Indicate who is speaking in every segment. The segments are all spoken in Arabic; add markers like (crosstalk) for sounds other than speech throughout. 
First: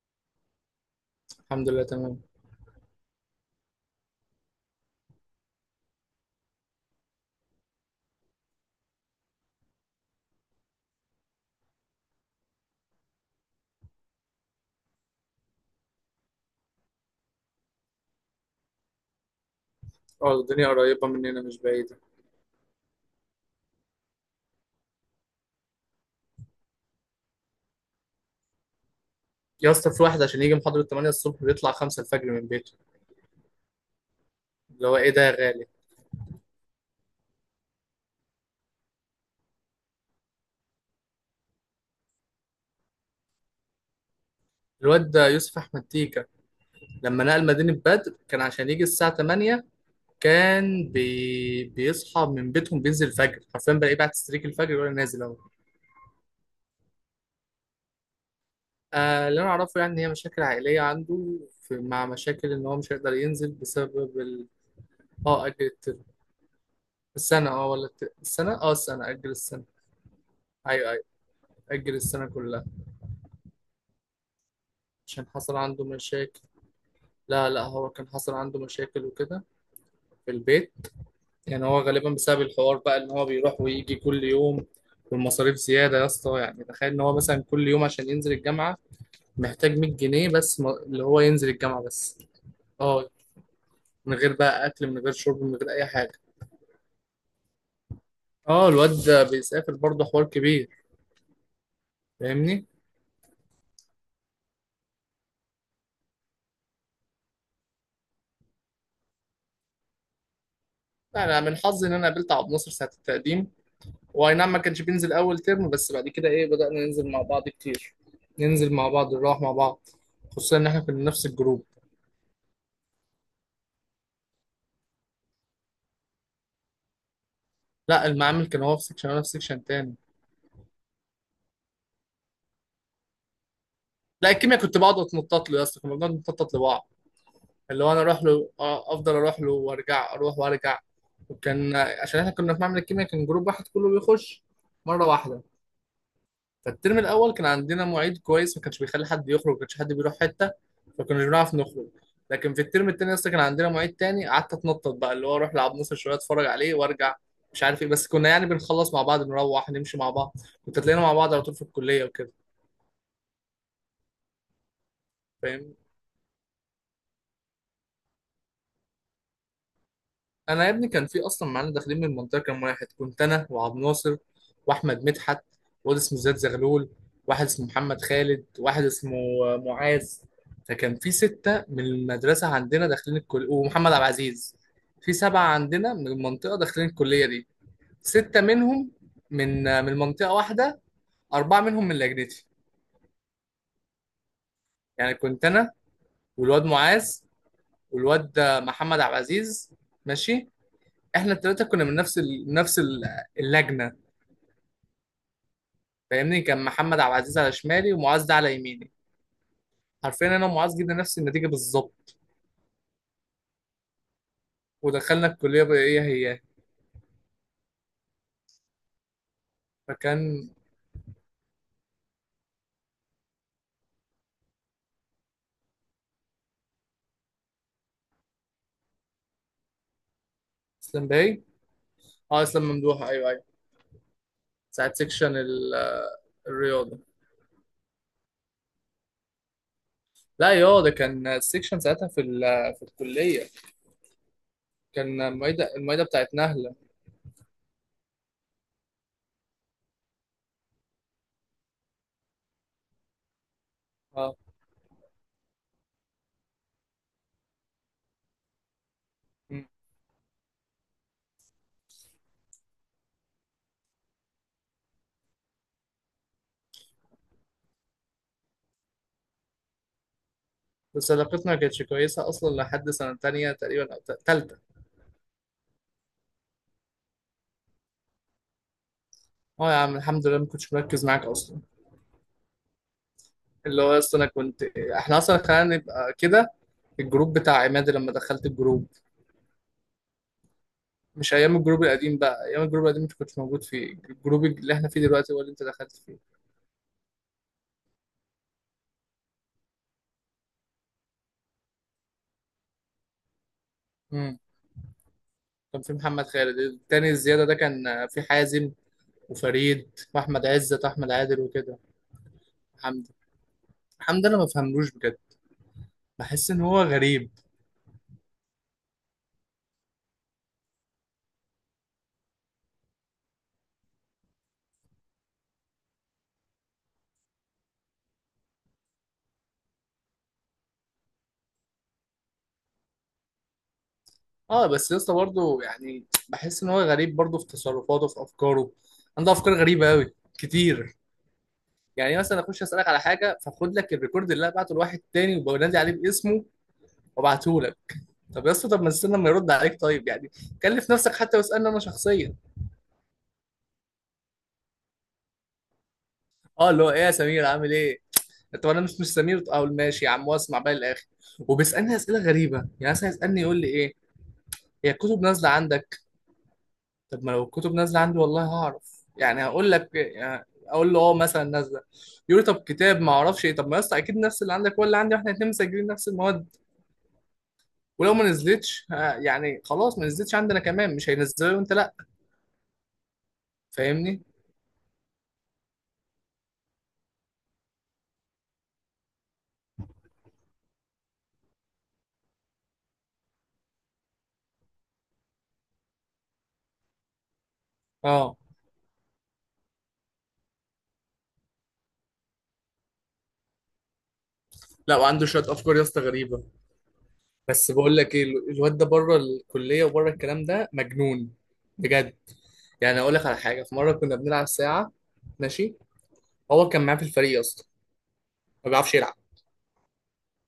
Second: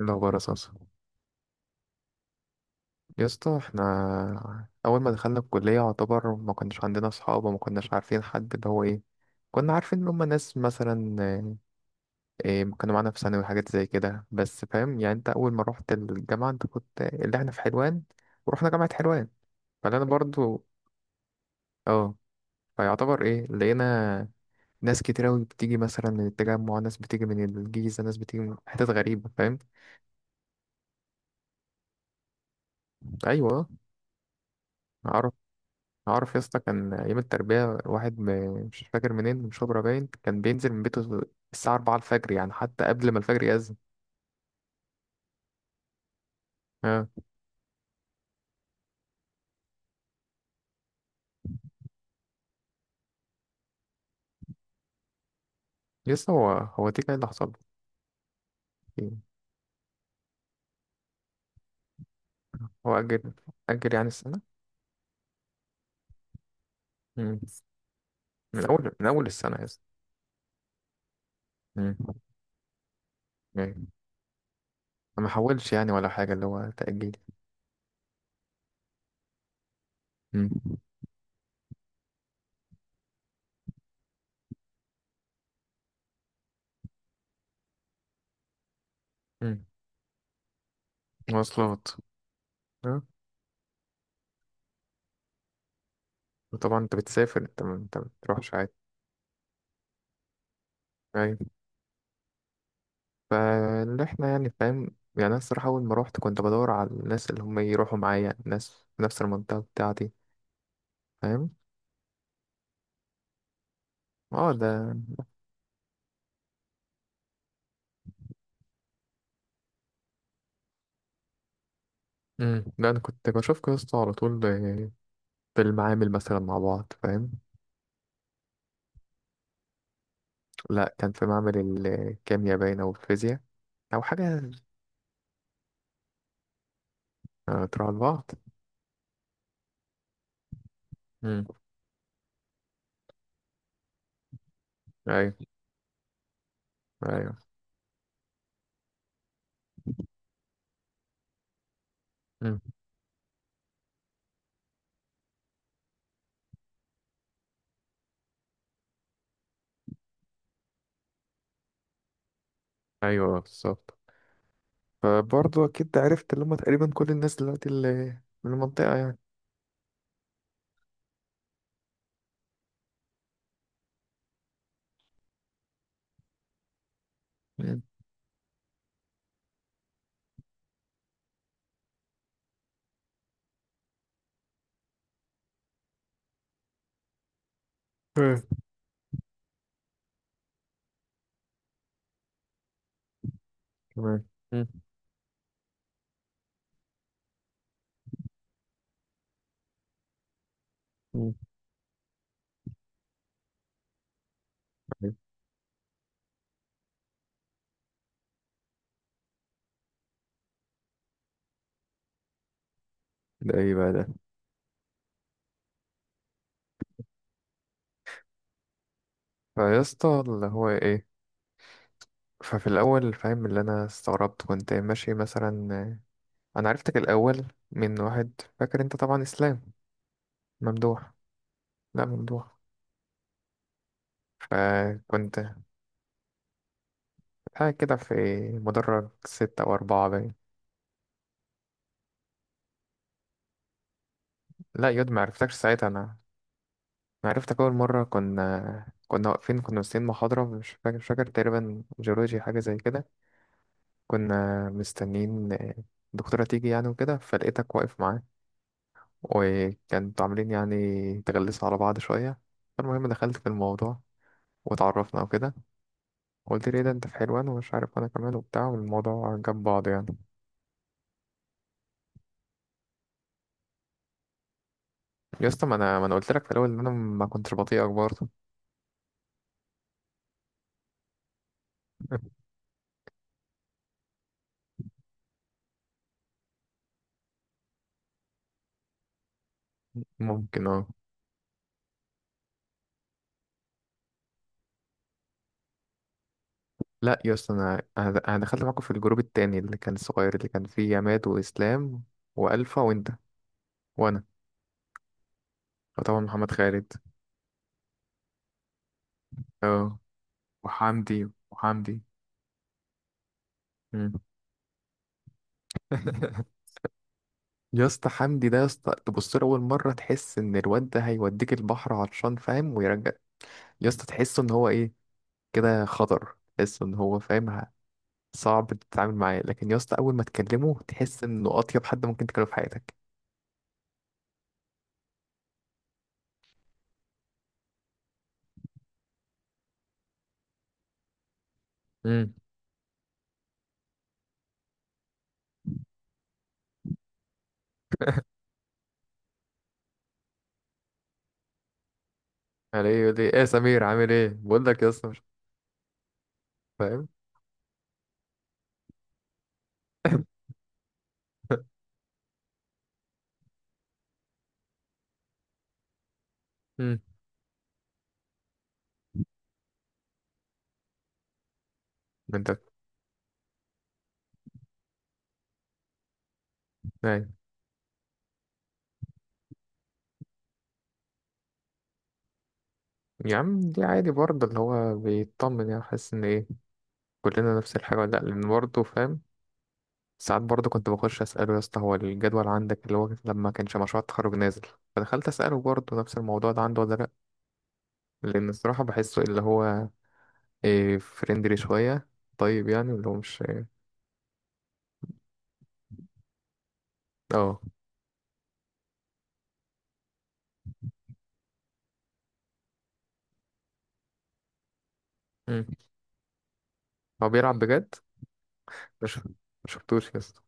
Speaker 1: إيه الأخبار أساسا؟
Speaker 2: الحمد لله تمام.
Speaker 1: يا اسطى، احنا أول ما دخلنا الكلية يعتبر ما كناش عندنا أصحاب وما كناش عارفين حد اللي هو إيه. كنا عارفين إن هما ناس مثلا آه، إيه كانوا معانا في ثانوي وحاجات زي كده، بس فاهم يعني؟ أنت أول ما روحت الجامعة أنت كنت اللي احنا في حلوان ورحنا جامعة حلوان، فأنا
Speaker 2: اه،
Speaker 1: برضو
Speaker 2: الدنيا قريبة مننا مش بعيدة.
Speaker 1: اه. فيعتبر إيه لقينا ناس كتير أوي بتيجي مثلا من التجمع، ناس بتيجي من الجيزة، ناس بتيجي من حتت غريبة، فاهم؟
Speaker 2: يا اسطى في واحد عشان يجي محاضرة 8 الصبح بيطلع 5 الفجر من بيته.
Speaker 1: أيوه.
Speaker 2: اللي هو ايه ده يا غالي؟
Speaker 1: عارف يا اسطى كان ايام التربيه واحد مش فاكر منين، من شبرا باين، كان بينزل من بيته الساعه 4 الفجر، يعني حتى قبل ما الفجر يأذن.
Speaker 2: الواد ده يوسف أحمد تيكا،
Speaker 1: اه.
Speaker 2: لما نقل مدينة بدر كان عشان يجي الساعة 8. كان بيصحى من بيتهم، بينزل الفجر حرفيا، بلاقيه بعد تستريك الفجر ولا نازل اهو.
Speaker 1: يا اسطى هو دي كان اللي حصل له.
Speaker 2: آه، اللي انا اعرفه يعني هي مشاكل عائلية عنده مع مشاكل ان هو مش
Speaker 1: هو
Speaker 2: هيقدر
Speaker 1: اجل.
Speaker 2: ينزل
Speaker 1: اجل يعني
Speaker 2: بسبب
Speaker 1: السنه.
Speaker 2: اه اجل الترم.
Speaker 1: مم.
Speaker 2: السنة،
Speaker 1: من اول من
Speaker 2: السنة
Speaker 1: اول
Speaker 2: اجل
Speaker 1: السنه يا
Speaker 2: السنة.
Speaker 1: اسطى.
Speaker 2: ايوه ايوه، اجل
Speaker 1: مم.
Speaker 2: السنة كلها
Speaker 1: يعني
Speaker 2: عشان
Speaker 1: ما
Speaker 2: حصل
Speaker 1: حولش
Speaker 2: عنده
Speaker 1: يعني ولا حاجه،
Speaker 2: مشاكل.
Speaker 1: اللي هو تأجيل؟
Speaker 2: لا لا، هو كان حصل عنده مشاكل وكده في
Speaker 1: مم.
Speaker 2: البيت. يعني هو غالبا بسبب الحوار بقى ان هو بيروح ويجي كل يوم، والمصاريف زيادة يا اسطى. يعني تخيل ان هو مثلا كل يوم عشان ينزل الجامعة
Speaker 1: مم.
Speaker 2: محتاج 100 جنيه بس، اللي هو ينزل الجامعة
Speaker 1: مواصلات.
Speaker 2: بس.
Speaker 1: اه.
Speaker 2: اه، من غير بقى اكل، من غير شرب، من غير اي حاجة.
Speaker 1: وطبعا انت بتسافر، انت ما بتروحش
Speaker 2: اه
Speaker 1: عادي.
Speaker 2: الواد ده بيسافر برضه، حوار كبير.
Speaker 1: أيوة.
Speaker 2: فاهمني.
Speaker 1: فاللي احنا يعني فاهم. يعني انا الصراحة اول ما روحت كنت بدور على الناس اللي هم يروحوا معايا، ناس في نفس المنطقة بتاعتي،
Speaker 2: لا انا
Speaker 1: فاهم؟
Speaker 2: من حظي ان انا قابلت عبد الناصر ساعة التقديم. واي نعم
Speaker 1: اه
Speaker 2: ما
Speaker 1: ده.
Speaker 2: كانش بينزل اول ترم، بس بعد كده ايه بدأنا ننزل مع بعض كتير. ننزل مع بعض نروح مع بعض، خصوصا ان احنا كنا نفس الجروب.
Speaker 1: امم، ده انا كنت بشوف قصته على طول آه، في المعامل مثلا مع بعض، فاهم؟
Speaker 2: لا، المعامل كان هو في سكشن وانا في سكشن تاني.
Speaker 1: لا كان في معمل الكيمياء باين او الفيزياء او
Speaker 2: لا
Speaker 1: حاجة.
Speaker 2: الكيمياء كنت بقعد اتنطط له يا اسطى، كنا بنقعد نتنطط لبعض.
Speaker 1: آه،
Speaker 2: اللي
Speaker 1: تروح
Speaker 2: هو انا اروح
Speaker 1: لبعض.
Speaker 2: له آه، افضل اروح له وارجع اروح وارجع.
Speaker 1: امم.
Speaker 2: وكان عشان احنا كنا في معمل الكيمياء كان جروب واحد كله بيخش مرة واحدة.
Speaker 1: ايوه،
Speaker 2: فالترم
Speaker 1: ايوه.
Speaker 2: الاول كان عندنا معيد كويس ما كانش بيخلي حد يخرج، ما كانش حد بيروح حته، فكناش بنعرف نخرج. لكن
Speaker 1: امم.
Speaker 2: في الترم التاني اصلا كان عندنا معيد تاني، قعدت اتنطط بقى، اللي هو اروح لعب نصر شويه اتفرج عليه وارجع. مش عارف ايه، بس كنا يعني بنخلص مع بعض نروح نمشي مع بعض، كنت هتلاقينا مع بعض على طول في الكليه وكده.
Speaker 1: ايوه بالظبط. فبرضه
Speaker 2: فاهم.
Speaker 1: اكيد عرفت اللي هم تقريبا كل الناس دلوقتي اللي من المنطقة يعني.
Speaker 2: انا يا ابني كان في اصلا معانا داخلين من المنطقه كام واحد. كنت انا وعبد الناصر واحمد مدحت، واد اسمه زياد زغلول، واحد اسمه
Speaker 1: امم.
Speaker 2: محمد خالد، واحد اسمه آه، معاذ. فكان في سته من المدرسه عندنا داخلين الكليه ومحمد عبد العزيز. في سبعه عندنا من المنطقه داخلين الكليه دي، سته
Speaker 1: ايه.
Speaker 2: منهم من آه، من منطقه واحده، اربعه منهم من لجنتي.
Speaker 1: تمام. امم.
Speaker 2: يعني كنت انا والواد معاذ والواد آه، محمد عبد العزيز، ماشي.
Speaker 1: امم.
Speaker 2: احنا الثلاثه كنا من نفس اللجنه. فاهمني. كان محمد عبد العزيز على شمالي ومعاذ ده على يميني. حرفيا انا ومعاذ جبنا نفس النتيجه بالظبط
Speaker 1: ده ايه بقى ده؟
Speaker 2: ودخلنا الكليه بايه هي.
Speaker 1: فيا اسطى اللي
Speaker 2: فكان
Speaker 1: هو ايه. ففي الاول فاهم، اللي انا استغربت كنت ماشي مثلا. انا عرفتك الاول من واحد، فاكر؟ انت طبعا اسلام
Speaker 2: اسلام
Speaker 1: ممدوح.
Speaker 2: باي.
Speaker 1: لا
Speaker 2: اه
Speaker 1: ممدوح.
Speaker 2: اسلام ممدوح، ايوه ايوه. ساعه سيكشن
Speaker 1: فكنت
Speaker 2: الرياضه.
Speaker 1: قاعد كده في مدرج ستة أو أربعة باين.
Speaker 2: لا يا ده كان السيكشن ساعتها في الكليه.
Speaker 1: لا يود ما
Speaker 2: كان
Speaker 1: عرفتكش
Speaker 2: المعيده
Speaker 1: ساعتها
Speaker 2: المعيده
Speaker 1: أنا.
Speaker 2: بتاعت نهله.
Speaker 1: أنا عرفتك أول مرة كنا واقفين، كنا مستنيين محاضرة، مش فاكر تقريبا جيولوجي حاجة زي كده.
Speaker 2: اه.
Speaker 1: كنا مستنيين الدكتورة تيجي يعني وكده، فلقيتك واقف معاه
Speaker 2: مم.
Speaker 1: وكانت عاملين يعني تغلسوا على بعض شوية. فالمهم دخلت في الموضوع واتعرفنا وكده. قلت لي إيه ده انت في حلوان ومش عارف، انا كمان وبتاع، والموضوع جاب بعض يعني.
Speaker 2: بس علاقتنا ما كانتش كويسه اصلا لحد سنه تانية تقريبا او تالته.
Speaker 1: يا اسطى ما انا قلت لك في الاول ان انا ما كنتش بطيئك برضه.
Speaker 2: اه يا عم الحمد لله ما كنتش مركز معاك اصلا.
Speaker 1: (laughs)
Speaker 2: اللي هو اصلا انا كنت، احنا اصلا خلينا نبقى كده، الجروب بتاع عماد لما دخلت الجروب.
Speaker 1: ممكن اه.
Speaker 2: مش ايام الجروب القديم بقى، ايام الجروب القديم انت كنتش موجود فيه، الجروب اللي احنا فيه دلوقتي هو اللي انت دخلت فيه.
Speaker 1: لا يا اسطى انا انا أنا دخلت معاكم في الجروب التاني اللي كان الصغير، اللي كان فيه عماد واسلام والفا وانت وانا.
Speaker 2: امم. كان في
Speaker 1: وطبعا
Speaker 2: محمد
Speaker 1: محمد
Speaker 2: خالد
Speaker 1: خالد.
Speaker 2: التاني الزياده ده، كان في حازم وفريد
Speaker 1: اه.
Speaker 2: واحمد عزت واحمد
Speaker 1: وحمدي
Speaker 2: عادل وكده.
Speaker 1: وحمدي
Speaker 2: حمدي.
Speaker 1: مم.
Speaker 2: حمدي انا ما بفهملوش بجد، بحس ان
Speaker 1: (laughs)
Speaker 2: هو غريب.
Speaker 1: يا اسطى حمدي ده، يا اسطى تبص له اول مره تحس ان الواد ده هيوديك البحر عطشان، فاهم، ويرجع. يا اسطى تحسه ان هو ايه، كده خطر، تحسه ان هو فاهم صعب تتعامل معاه، لكن يا اسطى اول ما تكلمه تحس انه اطيب حد ممكن تكلمه في حياتك.
Speaker 2: اه بس يا اسطى برضه يعني بحس ان هو غريب برضه، في تصرفاته في افكاره، عنده افكار غريبه قوي كتير. يعني
Speaker 1: امم.
Speaker 2: مثلا اخش اسالك على حاجه فاخد لك الريكورد اللي انا بعته لواحد تاني وبنادي عليه باسمه وابعته لك. طب يا اسطى طب ما تستنى ما يرد عليك طيب يعني، كلف نفسك حتى واسالني انا شخصيا.
Speaker 1: يعني ايه يقول لي ايه يا سمير عامل ايه، بقول لك يا اسطى مش
Speaker 2: اه اللي هو ايه
Speaker 1: فاهم.
Speaker 2: يا سمير عامل ايه. طب انا مش سمير. اه ماشي يا عم،
Speaker 1: (laughs)
Speaker 2: واسمع بقى الاخر. وبيسالني اسئله غريبه، يعني مثلا يسالني يقول لي ايه، هي الكتب نازله عندك.
Speaker 1: امم.
Speaker 2: طب ما لو الكتب نازله عندي والله هعرف يعني، هقول لك يعني اقول له اه مثلا نازله. يقول لي
Speaker 1: انت
Speaker 2: طب كتاب ما اعرفش ايه. طب ما يا اسطى اكيد نفس اللي عندك ولا عندي، واحنا الاثنين مسجلين نفس المواد.
Speaker 1: يعني،
Speaker 2: ولو ما نزلتش آه، يعني خلاص ما نزلتش عندنا كمان، مش هينزلها وانت لا.
Speaker 1: يا عم دي عادي
Speaker 2: فاهمني.
Speaker 1: برضه، اللي هو بيطمن، يعني حاسس ان ايه كلنا نفس الحاجه ولا لا، لان برضه فاهم. ساعات برضه كنت بخش أسأله يا اسطى هو الجدول عندك، اللي هو لما كانش مشروع التخرج نازل، فدخلت أسأله برضه نفس الموضوع ده عنده ولا لأ.
Speaker 2: اه.
Speaker 1: لأن الصراحة بحسه اللي هو إيه، فريندلي شوية، طيب يعني، اللي هو مش.
Speaker 2: لا وعنده شويه افكار يا اسطى غريبه.
Speaker 1: اه.
Speaker 2: بس بقول لك ايه، الواد ده بره الكليه وبره الكلام ده مجنون بجد. يعني اقول لك على حاجه، في مره كنا بنلعب ساعه،
Speaker 1: مم.
Speaker 2: ماشي، هو كان معاه في
Speaker 1: هو
Speaker 2: الفريق
Speaker 1: بيلعب
Speaker 2: اصلا.
Speaker 1: بجد؟
Speaker 2: ما بيعرفش يلعب.
Speaker 1: مش مشفتوش يا اسطى؟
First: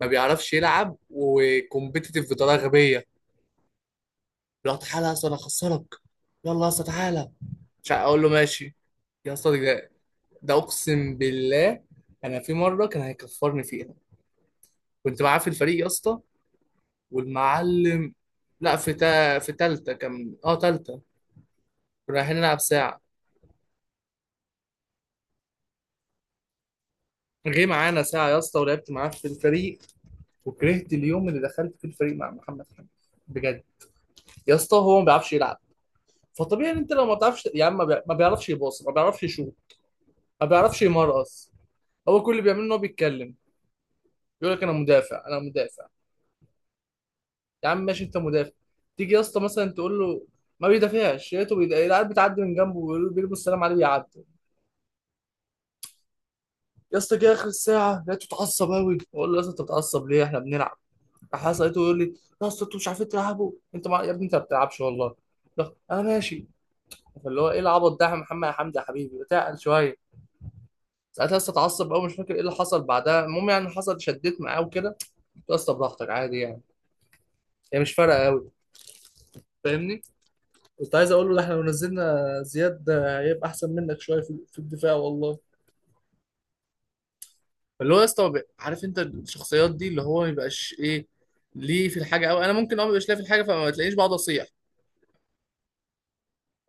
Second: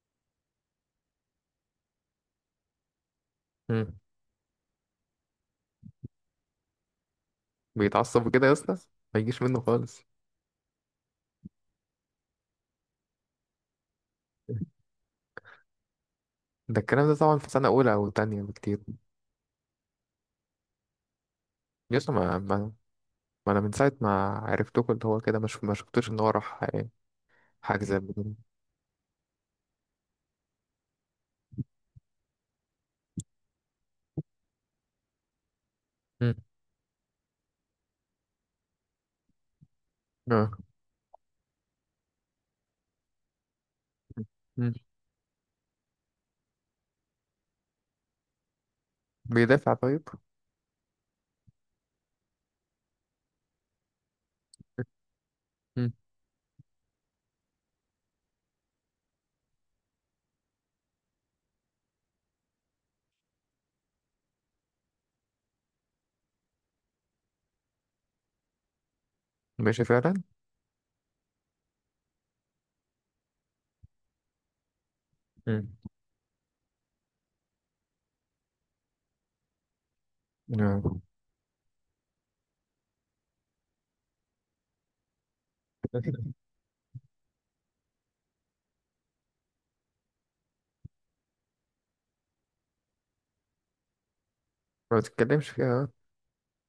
Speaker 2: ما بيعرفش يلعب وكومبيتيتيف بطريقه غبيه.
Speaker 1: مم.
Speaker 2: لا تعالى يا اسطى انا هخسرك، يلا يا اسطى تعالى. مش عارف اقول
Speaker 1: بيتعصب
Speaker 2: له
Speaker 1: كده يا اسطى.
Speaker 2: ماشي.
Speaker 1: ما
Speaker 2: يا
Speaker 1: يجيش منه
Speaker 2: اسطى ده,
Speaker 1: خالص.
Speaker 2: ده اقسم بالله انا في مره كان هيكفرني فيها. كنت معاه في الفريق يا اسطى
Speaker 1: ده الكلام ده طبعا في سنة أولى أو
Speaker 2: والمعلم.
Speaker 1: تانية
Speaker 2: لا
Speaker 1: بكتير.
Speaker 2: في تالتة كان، اه تالتة.
Speaker 1: يا اسطى
Speaker 2: كنا رايحين نلعب ساعه،
Speaker 1: ما أنا من ساعة ما عرفتكوا اللي هو كده، مش ما شفتوش إن هو راح
Speaker 2: جه
Speaker 1: حاجة زي
Speaker 2: معانا ساعة
Speaker 1: كده.
Speaker 2: يا اسطى، ولعبت معاه في الفريق وكرهت اليوم اللي دخلت في الفريق مع محمد حمدي بجد. يا اسطى هو ما بيعرفش يلعب.
Speaker 1: مم.
Speaker 2: فطبيعي ان انت لو ما بتعرفش يا عم، ما بيعرفش يباص، ما بيعرفش يشوط، ما بيعرفش يمرقص. هو كل اللي بيعمله ان هو بيتكلم. يقول لك
Speaker 1: اه.
Speaker 2: انا مدافع انا مدافع. يا عم ماشي انت مدافع. تيجي يا اسطى مثلا
Speaker 1: بيدافع
Speaker 2: تقول
Speaker 1: طيب.
Speaker 2: له، ما بيدافعش، لقيته العيال بتعدي من جنبه ويقول له بيرموا السلام عليه بيعدي.
Speaker 1: مم.
Speaker 2: يا اسطى جه اخر الساعه لقيته اتعصب قوي، بقول له يا اسطى انت بتعصب ليه احنا بنلعب؟ راح أسأل لقيته يقول لي، يا اسطى انتوا مش عارفين تلعبوا، انت يا ابني انت ما بتلعبش والله. لا، انا ماشي. فاللي هو ايه العبط ده يا محمد يا حمدي يا حبيبي، تعقل
Speaker 1: ماشي
Speaker 2: شويه.
Speaker 1: فعلا.
Speaker 2: ساعتها لسه اتعصب قوي، مش فاكر ايه اللي حصل بعدها. المهم يعني حصل شديت معاه وكده، قلت له يا
Speaker 1: مم.
Speaker 2: اسطى براحتك عادي يعني، هي مش فارقه قوي. فاهمني. كنت
Speaker 1: نعم.
Speaker 2: عايز اقول له، ده احنا لو نزلنا زياد هيبقى احسن منك شويه في الدفاع والله. فاللي هو يا اسطى عارف انت الشخصيات دي اللي هو ما يبقاش ايه ليه في الحاجه قوي، انا ممكن اه ما يبقاش ليه في الحاجه فما تلاقينيش بقعد اصيح.
Speaker 1: ما بتتكلمش فيها.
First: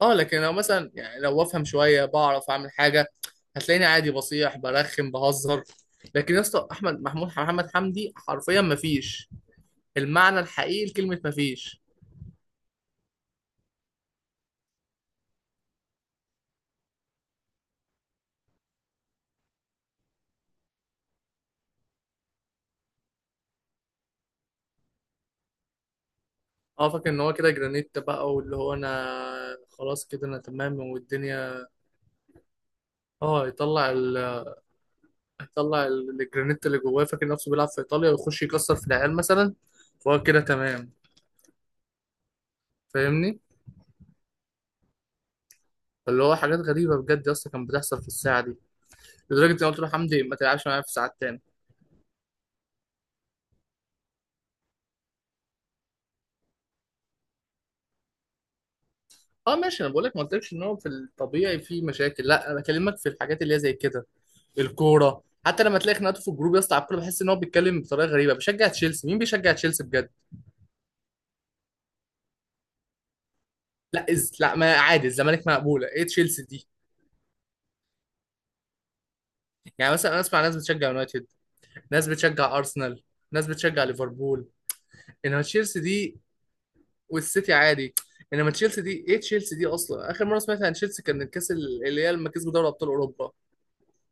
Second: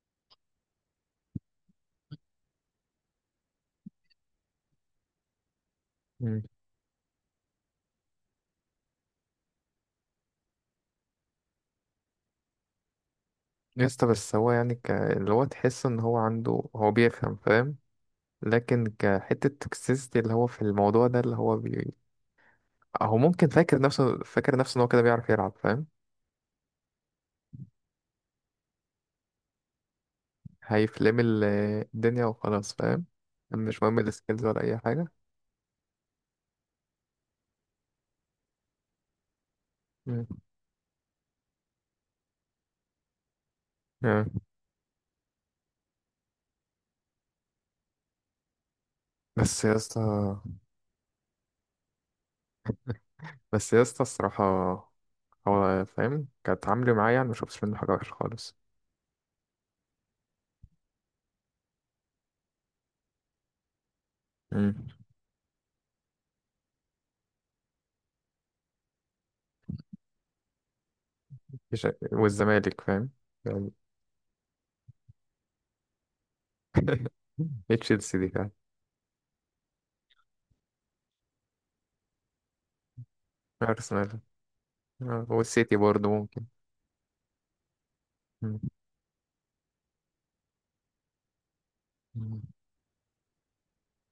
Speaker 2: اه لكن لو مثلا يعني لو افهم شويه بعرف اعمل حاجه، هتلاقيني عادي بصيح برخم بهزر. لكن يا
Speaker 1: مم.
Speaker 2: اسطى احمد محمود محمد حمدي حرفيا مفيش، المعنى الحقيقي لكلمه مفيش.
Speaker 1: يا اسطى بس هو يعني اللي هو تحس ان هو عنده، هو بيفهم فاهم، لكن كحتة توكسيستي اللي هو في الموضوع ده اللي هو هو ممكن فاكر نفسه ان هو كده بيعرف يلعب، فاهم؟
Speaker 2: اه فاكر ان هو كده جرانيت بقى، واللي هو انا خلاص كده انا تمام
Speaker 1: هيفلم
Speaker 2: والدنيا.
Speaker 1: الدنيا وخلاص، فاهم.
Speaker 2: اه
Speaker 1: مش
Speaker 2: يطلع
Speaker 1: مهم السكيلز ولا اي حاجة.
Speaker 2: يطلع الجرانيت اللي جواه، فاكر نفسه بيلعب في ايطاليا ويخش يكسر في العيال مثلا، فهو
Speaker 1: مم.
Speaker 2: كده تمام. فاهمني.
Speaker 1: نعم.
Speaker 2: اللي هو حاجات غريبه بجد يا اسطى كانت بتحصل في الساعه دي، لدرجه ان
Speaker 1: بس
Speaker 2: أنا
Speaker 1: يا
Speaker 2: قلت له
Speaker 1: اسطى
Speaker 2: حمدي ما تلعبش معايا في ساعات تاني.
Speaker 1: بس يا اسطى الصراحة هو فاهم، كانت عامله معايا يعني مشوفتش منه حاجة وحشة خالص.
Speaker 2: اه ماشي انا بقول لك، ما قلتلكش ان هو في الطبيعي في مشاكل، لا انا بكلمك في الحاجات اللي هي زي كده.
Speaker 1: مم.
Speaker 2: الكوره حتى لما تلاقي خناقاته في الجروب يا اسطى على الكوره، بحس ان هو بيتكلم بطريقه غريبه، بشجع تشيلسي، مين بيشجع تشيلسي بجد؟
Speaker 1: مش- والزمالك فاهم يعني.
Speaker 2: لا لا ما عادي، الزمالك مقبوله، ايه تشيلسي دي؟
Speaker 1: (laughs) إيه تشيلسي دي فعلا.
Speaker 2: يعني مثلا انا اسمع ناس بتشجع يونايتد، ناس بتشجع ارسنال، ناس بتشجع
Speaker 1: أرسنال
Speaker 2: ليفربول،
Speaker 1: آه،
Speaker 2: انما
Speaker 1: والسيتي
Speaker 2: تشيلسي
Speaker 1: برضه
Speaker 2: دي،
Speaker 1: ممكن.
Speaker 2: والسيتي عادي، انما
Speaker 1: مم.
Speaker 2: تشيلسي دي، ايه تشيلسي دي اصلا؟ اخر مره سمعت عن تشيلسي كان الكاس اللي هي لما
Speaker 1: مم.
Speaker 2: كسبوا دوري ابطال اوروبا،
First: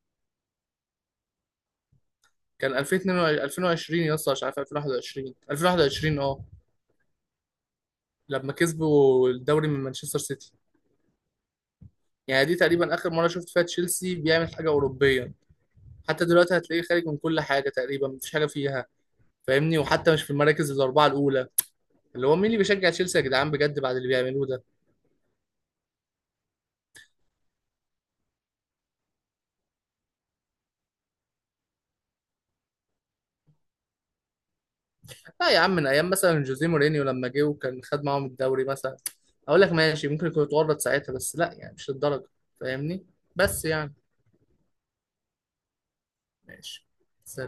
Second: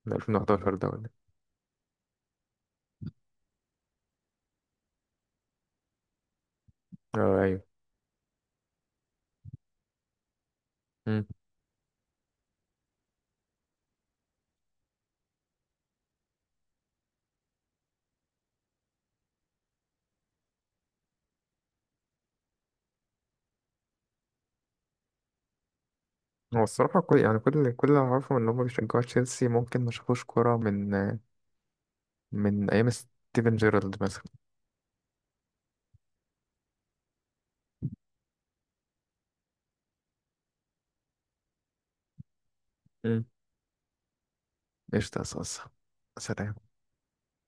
Speaker 1: 2011 ده ولا إيه؟
Speaker 2: كان 2022 2020 يا اسطى مش عارف 2021 2021. اه
Speaker 1: اه أيوه.
Speaker 2: لما كسبوا الدوري من مانشستر سيتي،
Speaker 1: مم.
Speaker 2: يعني دي تقريبا اخر مره شفت فيها تشيلسي بيعمل حاجه اوروبيه. حتى دلوقتي هتلاقيه خارج من كل حاجه تقريبا، مفيش حاجه فيها. فاهمني. وحتى مش في المراكز الاربعه الاولى، اللي هو مين اللي بيشجع تشيلسي يا جدعان بجد بعد اللي بيعملوه ده؟
Speaker 1: هو الصراحة كل يعني كل اللي أعرفه إن هما بيشجعوا تشيلسي ممكن ما شافوش كورة من من أيام ستيفن جيرارد مثلا.
Speaker 2: لا يا عم من ايام مثلا جوزيه مورينيو لما جه وكان خد معاهم الدوري مثلا، اقول لك ماشي ممكن يكون اتورط ساعتها، بس لا يعني مش للدرجه. فاهمني.
Speaker 1: مم.
Speaker 2: بس يعني
Speaker 1: قشطة يا صاصة. سلام.
Speaker 2: ماشي.